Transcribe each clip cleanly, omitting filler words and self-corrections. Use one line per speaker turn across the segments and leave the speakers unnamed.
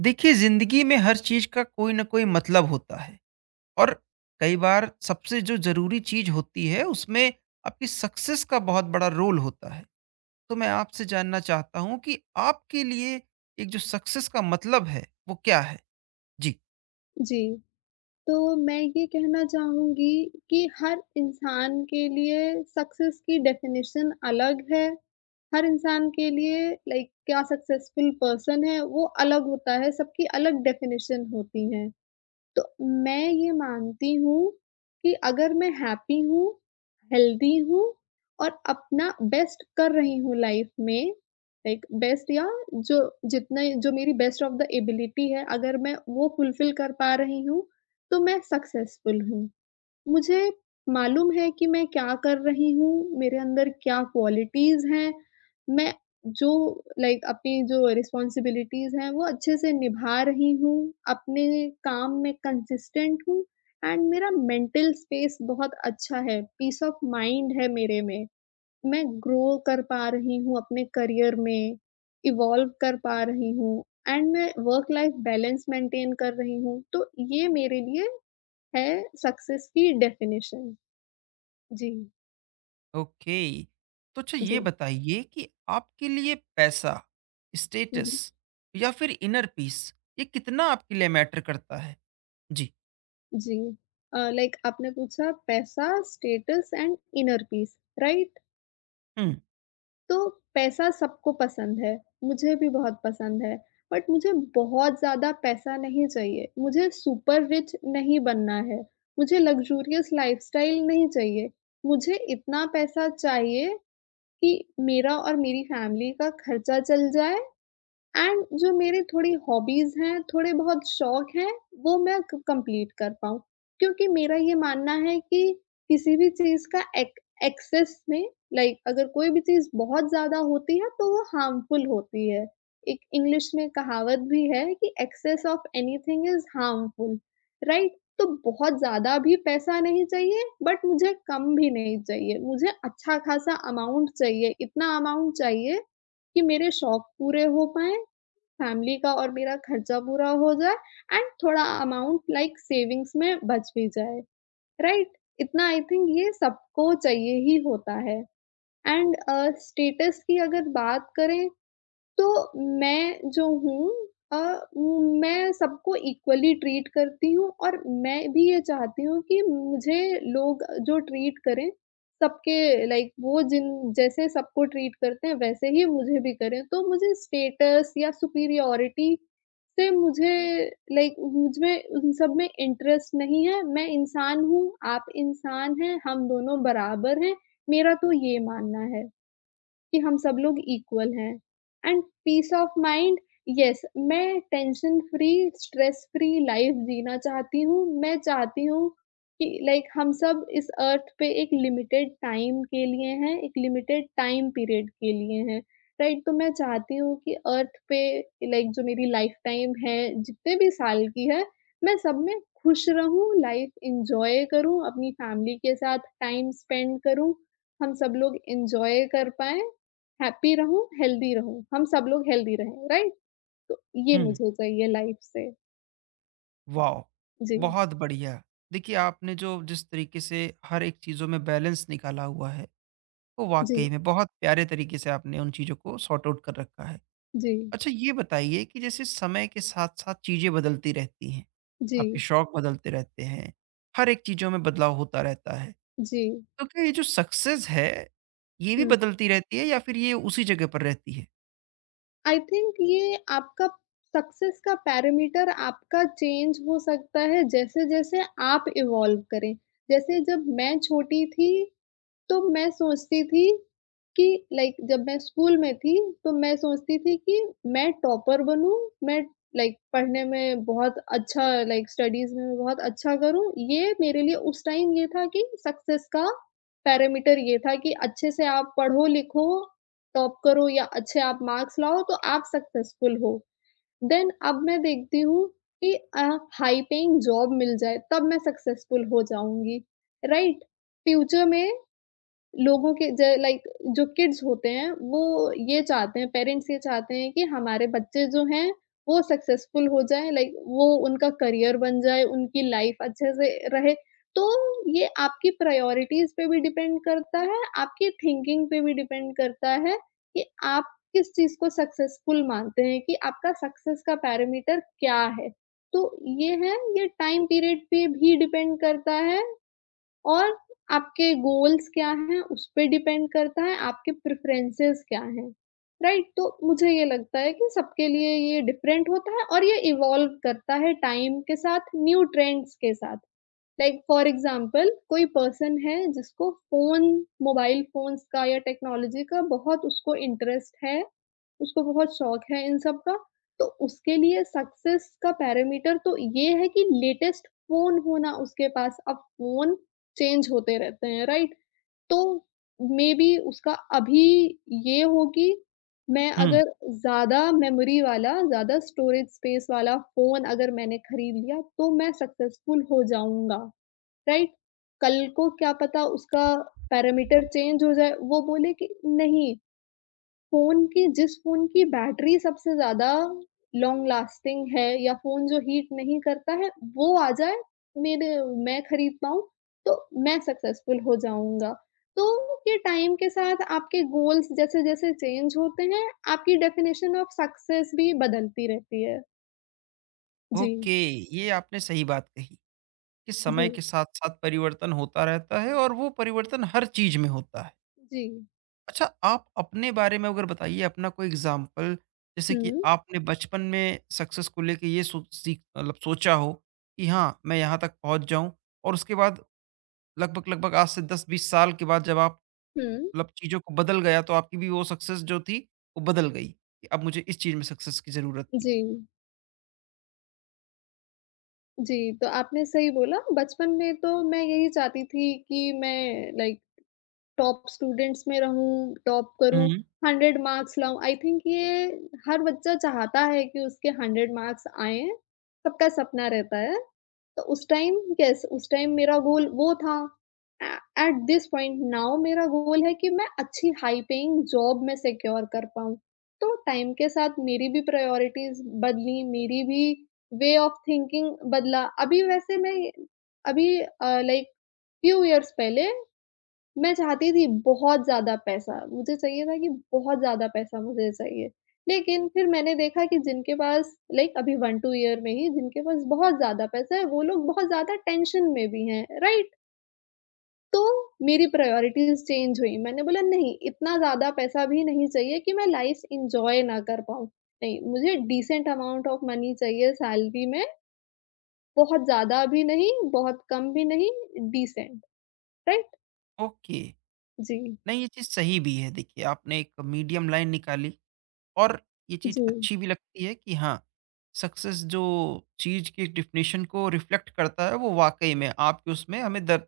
देखिए, जिंदगी में हर चीज का कोई ना कोई मतलब होता है। और कई बार सबसे जो जरूरी चीज होती है उसमें आपकी सक्सेस का बहुत बड़ा रोल होता है। तो मैं आपसे जानना चाहता हूँ कि आपके लिए एक जो सक्सेस का मतलब है वो क्या है। जी।
जी, तो मैं ये कहना चाहूँगी कि हर इंसान के लिए सक्सेस की डेफ़िनेशन अलग है। हर इंसान के लिए लाइक क्या सक्सेसफुल पर्सन है, वो अलग होता है, सबकी अलग डेफ़िनेशन होती हैं। तो मैं ये मानती हूँ कि अगर मैं हैप्पी हूँ, हेल्दी हूँ और अपना बेस्ट कर रही हूँ लाइफ में, लाइक बेस्ट या जो जितना जो मेरी बेस्ट ऑफ द एबिलिटी है, अगर मैं वो फुलफिल कर पा रही हूँ, तो मैं सक्सेसफुल हूँ। मुझे मालूम है कि मैं क्या कर रही हूँ, मेरे अंदर क्या क्वालिटीज़ हैं। मैं जो लाइक अपनी जो रिस्पॉन्सिबिलिटीज़ हैं, वो अच्छे से निभा रही हूँ, अपने काम में कंसिस्टेंट हूँ एंड मेरा मेंटल स्पेस बहुत अच्छा है, पीस ऑफ माइंड है मेरे में। मैं ग्रो कर पा रही हूँ अपने करियर में, इवॉल्व कर पा रही हूँ एंड मैं वर्क लाइफ बैलेंस मेंटेन कर रही हूँ, तो ये मेरे लिए है सक्सेस की डेफिनिशन। जी,
ओके। तो अच्छा ये
जी।
बताइए कि आपके लिए पैसा,
हुँ,
स्टेटस
हुँ।
या फिर इनर पीस, ये कितना आपके लिए मैटर करता है। जी।
जी। लाइक आपने पूछा पैसा, status and inner peace, right?
हम्म।
तो पैसा सबको पसंद है, मुझे भी बहुत पसंद है, बट मुझे बहुत ज़्यादा पैसा नहीं चाहिए, मुझे सुपर रिच नहीं बनना है, मुझे लग्ज़ूरियस लाइफ़स्टाइल नहीं चाहिए। मुझे इतना पैसा चाहिए कि मेरा और मेरी फैमिली का खर्चा चल जाए एंड जो मेरे थोड़ी हॉबीज़ हैं, थोड़े-बहुत शौक हैं, वो मैं क कंप्लीट कर पाऊँ। क्योंकि मेरा ये मानना है कि किसी भी चीज़ का एक एक्सेस में लाइक अगर कोई भी चीज़ बहुत ज़्यादा होती है, तो वो हार्मफुल होती है। एक इंग्लिश में कहावत भी है कि excess of anything is harmful, right? तो बहुत ज़्यादा भी पैसा नहीं चाहिए, बट मुझे कम भी नहीं चाहिए। मुझे अच्छा-खासा अमाउंट चाहिए, इतना अमाउंट चाहिए कि मेरे शौक पूरे हो पाएँ, फैमिली का और मेरा खर्चा पूरा हो जाए एंड थोड़ा अमाउंट लाइक सेविंग्स में बच भी जाए, राइट? इतना आई थिंक ये सबको चाहिए ही होता है एंड स्टेटस की अगर बात करें तो मैं जो हूँ, अ, मैं सबको इक्वली ट्रीट करती हूँ और मैं भी ये चाहती हूँ कि मुझे लोग जो ट्रीट करें सबके लाइक वो जिन जैसे सबको ट्रीट करते हैं वैसे ही मुझे भी करें। तो मुझे स्टेटस या सुपीरियॉरिटी से मुझे लाइक मुझ में उन सब में इंटरेस्ट नहीं है। मैं इंसान हूँ, आप इंसान हैं, हम दोनों बराबर हैं। मेरा तो ये मानना है कि हम सब लोग इक्वल हैं and peace of mind, yes, मैं tension free stress free life जीना चाहती हूँ। मैं चाहती हूँ कि लाइक हम सब इस अर्थ पे एक लिमिटेड टाइम के लिए हैं, एक लिमिटेड टाइम पीरियड के लिए हैं, राइट? तो मैं चाहती हूँ कि अर्थ पे लाइक जो मेरी लाइफ टाइम है, जितने भी साल की है, मैं सब में खुश रहूँ, लाइफ इंजॉय करूँ, अपनी फैमिली के साथ टाइम स्पेंड करूँ, हम सब लोग इंजॉय कर पाए, हैप्पी रहूँ, हेल्दी रहूँ, हम सब लोग हेल्दी रहें, राइट? तो ये मुझे चाहिए लाइफ से।
वाह!
जी,
बहुत बढ़िया। देखिए, आपने जो जिस तरीके से हर एक चीज़ों में बैलेंस निकाला हुआ है, वो वाक़ई
जी,
में बहुत प्यारे तरीके से आपने उन चीज़ों को सॉर्ट आउट कर रखा है।
जी,
अच्छा ये बताइए कि जैसे समय के साथ-साथ चीज़ें बदलती रहती हैं, आपके
जी,
शौक बदलते रहते हैं, हर एक चीज़ों में बदलाव होता रहता है।
जी।
तो क्या ये जो सक्सेस है, ये भी
हुँ,
बदलती रहती है या फिर ये उसी जगह पर रहती है?
आई थिंक ये आपका सक्सेस का पैरामीटर आपका चेंज हो सकता है जैसे-जैसे आप इवॉल्व करें। जैसे जब मैं छोटी थी तो मैं सोचती थी कि लाइक जब मैं स्कूल में थी, तो मैं सोचती थी कि मैं टॉपर बनूँ, मैं लाइक पढ़ने में बहुत अच्छा लाइक स्टडीज़ में मैं बहुत अच्छा करूँ। ये मेरे लिए उस टाइम ये था कि सक्सेस का पैरामीटर ये था कि अच्छे से आप पढ़ो-लिखो, टॉप करो या अच्छे आप मार्क्स लाओ तो आप सक्सेसफुल हो। देन अब मैं देखती हूँ कि अ, हाई पेइंग जॉब मिल जाए तब मैं सक्सेसफुल हो जाऊँगी, राइट? फ्यूचर में लोगों के ज लाइक जो किड्स होते हैं, वो ये चाहते हैं, पेरेंट्स ये चाहते हैं कि हमारे बच्चे जो हैं, वो सक्सेसफुल हो जाएँ, लाइक वो उनका करियर बन जाए, उनकी लाइफ़ अच्छे से रहे। तो ये आपकी प्रायोरिटीज़ पे भी डिपेंड करता है, आपकी थिंकिंग पे भी डिपेंड करता है कि आप किस चीज़ को सक्सेसफुल मानते हैं, कि आपका सक्सेस का पैरामीटर क्या है? तो ये है, ये टाइम पीरियड पे भी डिपेंड करता है और आपके गोल्स क्या हैं, उस पे डिपेंड करता है, आपके प्रेफ़रेंसेस क्या हैं, राइट? तो मुझे ये लगता है कि सबके लिए ये डिफरेंट होता है और ये इवॉल्व करता है टाइम के साथ, न्यू ट्रेंड्स के साथ। लाइक फॉर एग्ज़ाम्पल कोई पर्सन है जिसको फ़ोन मोबाइल फ़ोन्स का या टेक्नोलॉजी का बहुत उसको इंटरेस्ट है, उसको बहुत शौक है इन सब का, तो उसके लिए सक्सेस का पैरामीटर तो ये है कि लेटेस्ट फ़ोन होना उसके पास। अब फ़ोन चेंज होते रहते हैं, राइट? तो मेबी उसका अभी ये हो कि मैं
हुँ।
अगर ज़्यादा मेमोरी वाला, ज़्यादा स्टोरेज स्पेस वाला फ़ोन अगर मैंने खरीद लिया, तो मैं सक्सेसफुल हो जाऊँगा, राइट? कल को क्या पता उसका पैरामीटर चेंज हो जाए, वो बोले कि नहीं, फ़ोन की जिस फ़ोन की बैटरी सबसे ज़्यादा लॉन्ग लास्टिंग है या फ़ोन जो हीट नहीं करता है, वो आ जाए, मेरे मैं खरीद पाऊँ, तो मैं सक्सेसफुल हो जाऊँगा। तो ये टाइम के साथ आपके गोल्स जैसे-जैसे चेंज होते हैं, आपकी डेफ़िनेशन ऑफ सक्सेस भी बदलती रहती है। जी,
ओके, ये आपने सही बात कही। कि
जी,
समय के साथ-साथ परिवर्तन होता रहता है और वो परिवर्तन हर चीज़ में होता है।
जी।
अच्छा, आप अपने बारे में अगर बताइए अपना कोई एग्ज़ाम्पल, जैसे कि
हुँ,
आपने बचपन में सक्सेस को लेके ये सोच सीख मतलब सोचा हो कि हाँ, मैं यहाँ तक पहुँच जाऊँ, और उसके बाद लगभग-लगभग आज से 10-20 साल के बाद जब आप
हुँ।
मतलब चीज़ों को बदल गया तो आपकी भी वो सक्सेस जो थी वो बदल गई कि अब मुझे इस चीज़ में सक्सेस की ज़रूरत थी।
जी, जी, तो आपने सही बोला बचपन में तो मैं यही चाहती थी कि मैं लाइक टॉप स्टूडेंट्स में रहूँ, टॉप करूँ,
हुँ।
100 मार्क्स लाऊँ, आई थिंक ये हर बच्चा चाहता है कि उसके 100 मार्क्स आएँ, सबका सपना रहता है। तो उस टाइम, येस, उस टाइम मेरा गोल वो था। Uh at this point now मेरा गोल है कि मैं अच्छी हाई पेइंग जॉब में सिक्योर कर पाऊँ। तो टाइम के साथ मेरी भी प्रायोरिटीज़ बदली, मेरी भी वे ऑफ थिंकिंग बदला। अभी वैसे मैं अभी अ, लाइक फ्यू इयर्स पहले मैं चाहती थी बहुत ज़्यादा पैसा, मुझे चाहिए था कि बहुत ज़्यादा पैसा मुझे चाहिए। लेकिन फिर मैंने देखा कि जिनके पास लाइक अभी 1-2 ईयर में ही जिनके पास बहुत ज़्यादा पैसा है, वो लोग बहुत ज़्यादा टेंशन में भी हैं, राइट? तो मेरी प्रायोरिटीज़ चेंज हुई। मैंने बोला नहीं, इतना ज़्यादा पैसा भी नहीं चाहिए कि मैं लाइफ़ एन्जॉय ना कर पाऊँ। नहीं, मुझे डिसेंट अमाउंट ऑफ मनी चाहिए सैलरी में, बहुत ज़्यादा भी नहीं, बहुत कम भी नहीं, डिसेंट, राइट?
ओके,
जी,
नहीं ये चीज़ सही भी है। देखिए आपने एक मीडियम लाइन निकाली और ये चीज़
जी,
अच्छी भी लगती है कि हाँ, सक्सेस जो चीज़ की डेफ़िनेशन को रिफ्लेक्ट करता है वो वाक़ई में आपके उसमें हमें दर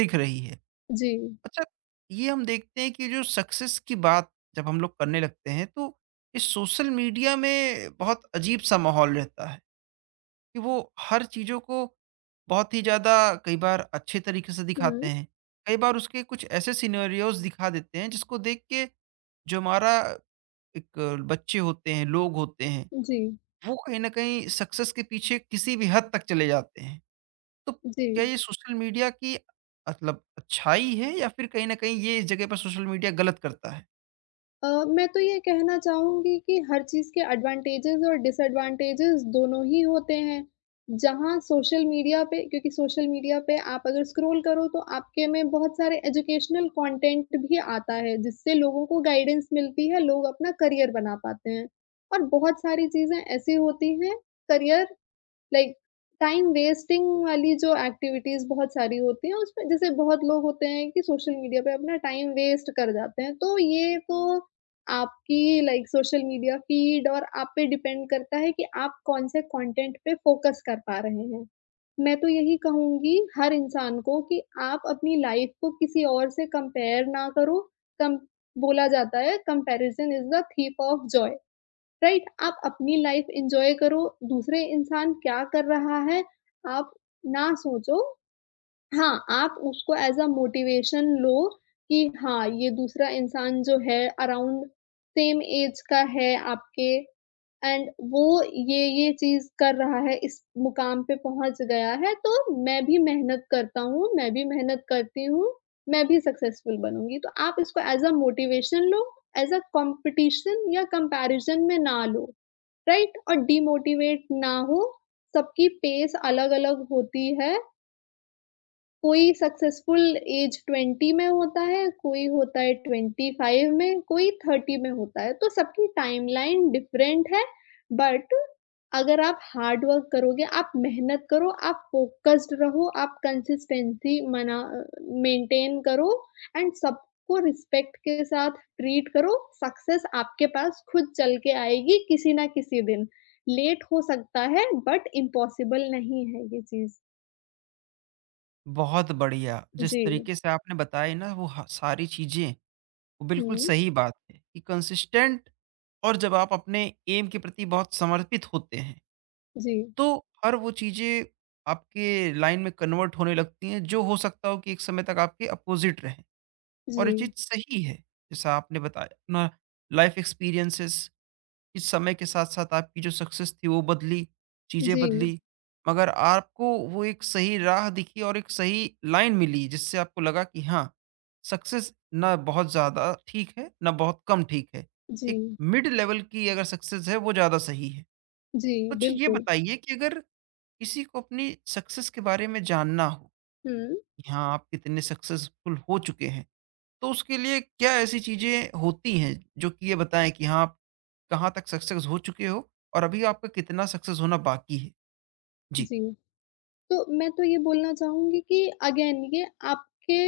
दिख रही है।
जी।
अच्छा, ये हम देखते हैं कि जो सक्सेस की बात जब हम लोग करने लगते हैं तो इस सोशल मीडिया में बहुत अजीब-सा माहौल रहता है कि वो हर चीज़ों को बहुत ही ज़्यादा कई बार अच्छे तरीके से दिखाते
हुँ।
हैं। कई बार उसके कुछ ऐसे सिनेरियोज़ दिखा देते हैं जिसको देख के जो हमारा एक बच्चे होते हैं, लोग होते हैं,
जी,
वो कहीं न कहीं सक्सेस के पीछे किसी भी हद तक चले जाते हैं। तो
जी।
क्या ये सोशल मीडिया की मतलब अच्छाई है या फिर कहीं न कहीं ये इस जगह पर सोशल मीडिया गलत करता है?
अ, मैं तो ये कहना चाहूँगी कि हर चीज़ के एडवांटेजेज़ और डिसएडवांटेजेज़ दोनों ही होते हैं। जहाँ सोशल मीडिया पे, क्योंकि सोशल मीडिया पे आप अगर स्क्रॉल करो तो आपके में बहुत सारे एजुकेशनल कंटेंट भी आता है, जिससे लोगों को गाइडेंस मिलती है, लोग अपना करियर बना पाते हैं। और बहुत सारी चीज़ें ऐसी होती हैं, करियर लाइक टाइम वेस्टिंग वाली जो एक्टिविटीज़ बहुत सारी होती हैं, उसमें जैसे बहुत लोग होते हैं कि सोशल मीडिया पे अपना टाइम वेस्ट कर जाते हैं, तो ये तो आपकी लाइक सोशल मीडिया फ़ीड और आप पे डिपेंड करता है कि आप कौन से कंटेंट पे फ़ोकस कर पा रहे हैं। मैं तो यही कहूँगी हर इंसान को कि आप अपनी लाइफ़ को किसी और से कंपेयर ना करो, कम बोला जाता है comparison is the thief of joy. Right? आप अपनी लाइफ एन्जॉय करो, दूसरे इंसान क्या कर रहा है, आप ना सोचो। हाँ, आप उसको एज़ अ मोटिवेशन लो कि हाँ, ये दूसरा इंसान जो है, अराउंड सेम ऐज का है आपके एंड वो ये-ये चीज़ कर रहा है, इस मुकाम पे पहुँच गया है, तो मैं भी मेहनत करता हूँ, मैं भी मेहनत करती हूँ, मैं भी सक्सेसफुल बनूँगी। तो आप इसको एज़ अ मोटिवेशन लो, एज़ अ कॉम्पिटिशन या कंपैरिज़न में ना लो। राइट? और डिमोटिवेट ना हो। सबकी पेस अलग-अलग होती है, कोई सक्सेसफुल एज 20 में होता है, कोई होता है 25 में, कोई 30 में होता है, तो सबकी टाइमलाइन डिफरेंट है, बट अगर आप हार्ड वर्क करोगे, आप मेहनत करो, आप फ़ोकस्ड रहो, आप कंसिस्टेंसी मेंटेन करो एंड सबको रिस्पेक्ट के साथ ट्रीट करो, सक्सेस आपके पास खुद चल के आएगी किसी ना किसी दिन। लेट हो सकता है बट इम्पॉसिबल नहीं है ये चीज़।
बहुत बढ़िया, जिस
जी।
तरीके से आपने बताई ना वो ह सारी चीज़ें, वो बिल्कुल
हुँ,
सही बात है कि कंसिस्टेंट और जब आप अपने ऐम के प्रति बहुत समर्पित होते हैं,
जी।
तो हर वो चीज़ें आपके लाइन में कन्वर्ट होने लगती हैं, जो हो सकता हो कि एक समय तक आपके अपोज़िट रहें। और ये चीज़
जी,
सही है, जैसा आपने बताया अपना लाइफ़ एक्सपीरियंसेस इस समय के साथ-साथ आपकी जो सक्सेस थी वो बदली, चीज़ें
जी,
बदली, मगर आपको वो एक सही राह दिखी और एक सही लाइन मिली जिससे आपको लगा कि हाँ, सक्सेस ना बहुत ज़्यादा ठीक है, ना बहुत कम ठीक है। एक
जी,
मिड लेवल की अगर सक्सेस है वो ज़्यादा सही है।
जी,
तो अच्छा ये
बिल्कुल।
बताइए कि अगर किसी को अपनी सक्सेस के बारे में जानना हो,
हुँ,
कि हाँ आप कितने सक्सेसफुल हो चुके हैं। तो उसके लिए क्या ऐसी चीज़ें होती हैं जो कि ये बताएँ कि हाँ, आप कहाँ तक सक्सेस हो चुके हो और अभी आपका कितना सक्सेस होना बाकी है? जी।
जी। तो मैं तो ये बोलना चाहूँगी कि अगेन ये आपके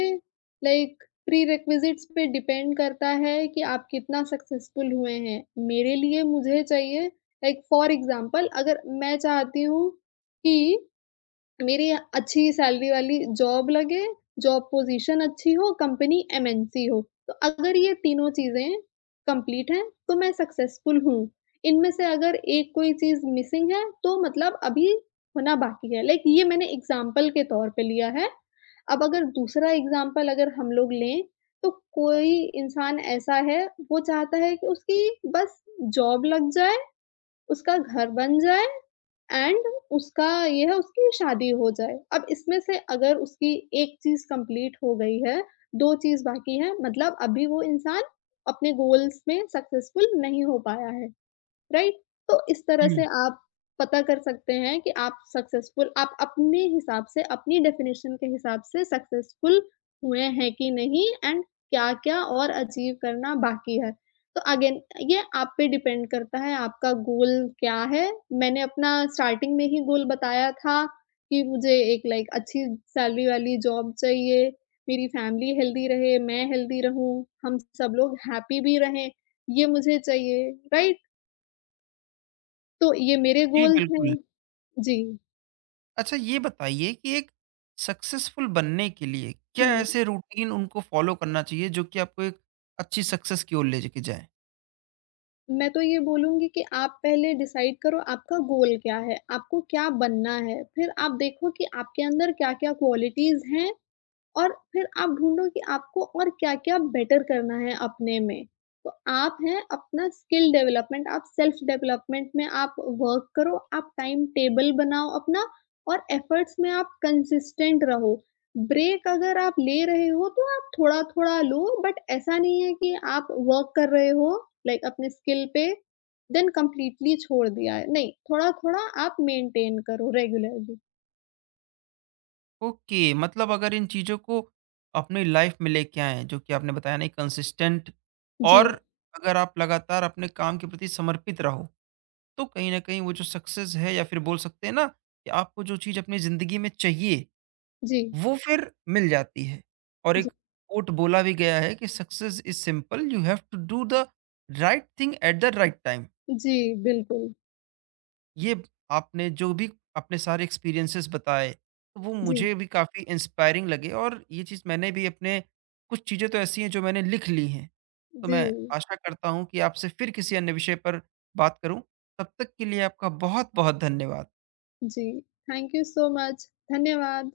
लाइक प्रीरेक्विज़िट्स पे डिपेंड करता है कि आप कितना सक्सेसफुल हुए हैं। मेरे लिए मुझे चाहिए लाइक फॉर एग्ज़ाम्पल, अगर मैं चाहती हूँ कि मेरी अच्छी सैलरी वाली जॉब लगे, जॉब पोज़ीशन अच्छी हो, कंपनी एमएनसी हो। तो अगर ये तीनों चीज़ें कंप्लीट हैं, तो मैं सक्सेसफुल हूँ। इनमें से अगर एक कोई चीज़ मिसिंग है, तो मतलब अभी होना बाकी है। लाइक ये मैंने एग्ज़ाम्पल के तौर पे लिया है। अब अगर दूसरा एग्ज़ाम्पल अगर हम लोग लें, तो कोई इंसान ऐसा है, वो चाहता है कि उसकी बस जॉब लग जाए, उसका घर बन जाए एंड उसका ये है उसकी शादी हो जाए। अब इसमें से अगर उसकी एक चीज़ कंप्लीट हो गई है, 2 चीज़ बाकी हैं, मतलब अभी वो इंसान अपने गोल्स में सक्सेसफुल नहीं हो पाया है। राइट? तो इस तरह
हुँ।
से आप पता कर सकते हैं कि आप सक्सेसफुल, आप अपने हिसाब से, अपनी डेफ़िनेशन के हिसाब से सक्सेसफुल हुए हैं कि नहीं एंड क्या-क्या और अचीव करना बाकी है। तो अगेन ये आप पे डिपेंड करता है, आपका गोल क्या है। मैंने अपना स्टार्टिंग में ही गोल बताया था कि मुझे एक लाइक अच्छी सैलरी वाली जॉब चाहिए, मेरी फैमिली हेल्दी रहे, मैं हेल्दी रहूँ, हम सब लोग हैप्पी भी रहें, ये मुझे चाहिए, राइट? तो ये मेरे
जी,
गोल्स
बिल्कुल।
हैं। जी,
अच्छा ये बताइए कि एक सक्सेसफुल बनने के लिए क्या
हुँ।
ऐसे रूटीन उनको फॉलो करना चाहिए जो कि आपको एक अच्छी सक्सेस की ओर ले के जाएँ?
मैं तो ये बोलूँगी कि आप पहले डिसाइड करो आपका गोल क्या है? आपको क्या बनना है? फिर आप देखो कि आपके अंदर क्या-क्या क्वालिटीज़ हैं, और फिर आप ढूँढो कि आपको और क्या-क्या बेटर करना है अपने में। तो आप हैं अपना स्किल डेवलपमेंट, आप सेल्फ डेवलपमेंट में आप वर्क करो, आप टाइम टेबल बनाओ अपना, और एफर्ट्स में आप कंसिस्टेंट रहो। ब्रेक अगर आप ले रहे हो तो आप थोड़ा-थोड़ा लो, बट ऐसा नहीं है कि आप वर्क कर रहे हो लाइक अपने स्किल पे देन कंप्लीटली छोड़ दिया है। नहीं, थोड़ा-थोड़ा आप मेंटेन करो रेगुलरली।
ओके, मतलब अगर इन चीज़ों को अपनी लाइफ़ में लेके आएँ जो कि आपने बताया नहीं, कंसिस्टेंट,
जी,
और अगर आप लगातार अपने काम के प्रति समर्पित रहो, तो कहीं न कहीं वो जो सक्सेस है या फिर बोल सकते हैं ना कि आपको जो चीज़ अपनी ज़िंदगी में चाहिए,
जी,
वो फिर मिल जाती है। और एक
जी,
कोट बोला भी गया है कि success is simple, you have to do the right thing at the right time.
जी, बिल्कुल।
ये आपने जो भी अपने सारे एक्सपीरियंसेस बताए, तो वो
जी।
मुझे भी काफ़ी इंस्पायरिंग लगे और ये चीज़ मैंने भी अपने कुछ चीज़ें तो ऐसी हैं जो मैंने लिख ली हैं। तो
जी,
मैं आशा करता हूँ कि आपसे फिर किसी अन्य विषय पर बात करूँ। तब तक के लिए आपका बहुत-बहुत धन्यवाद।
जी। Thank you so much. धन्यवाद।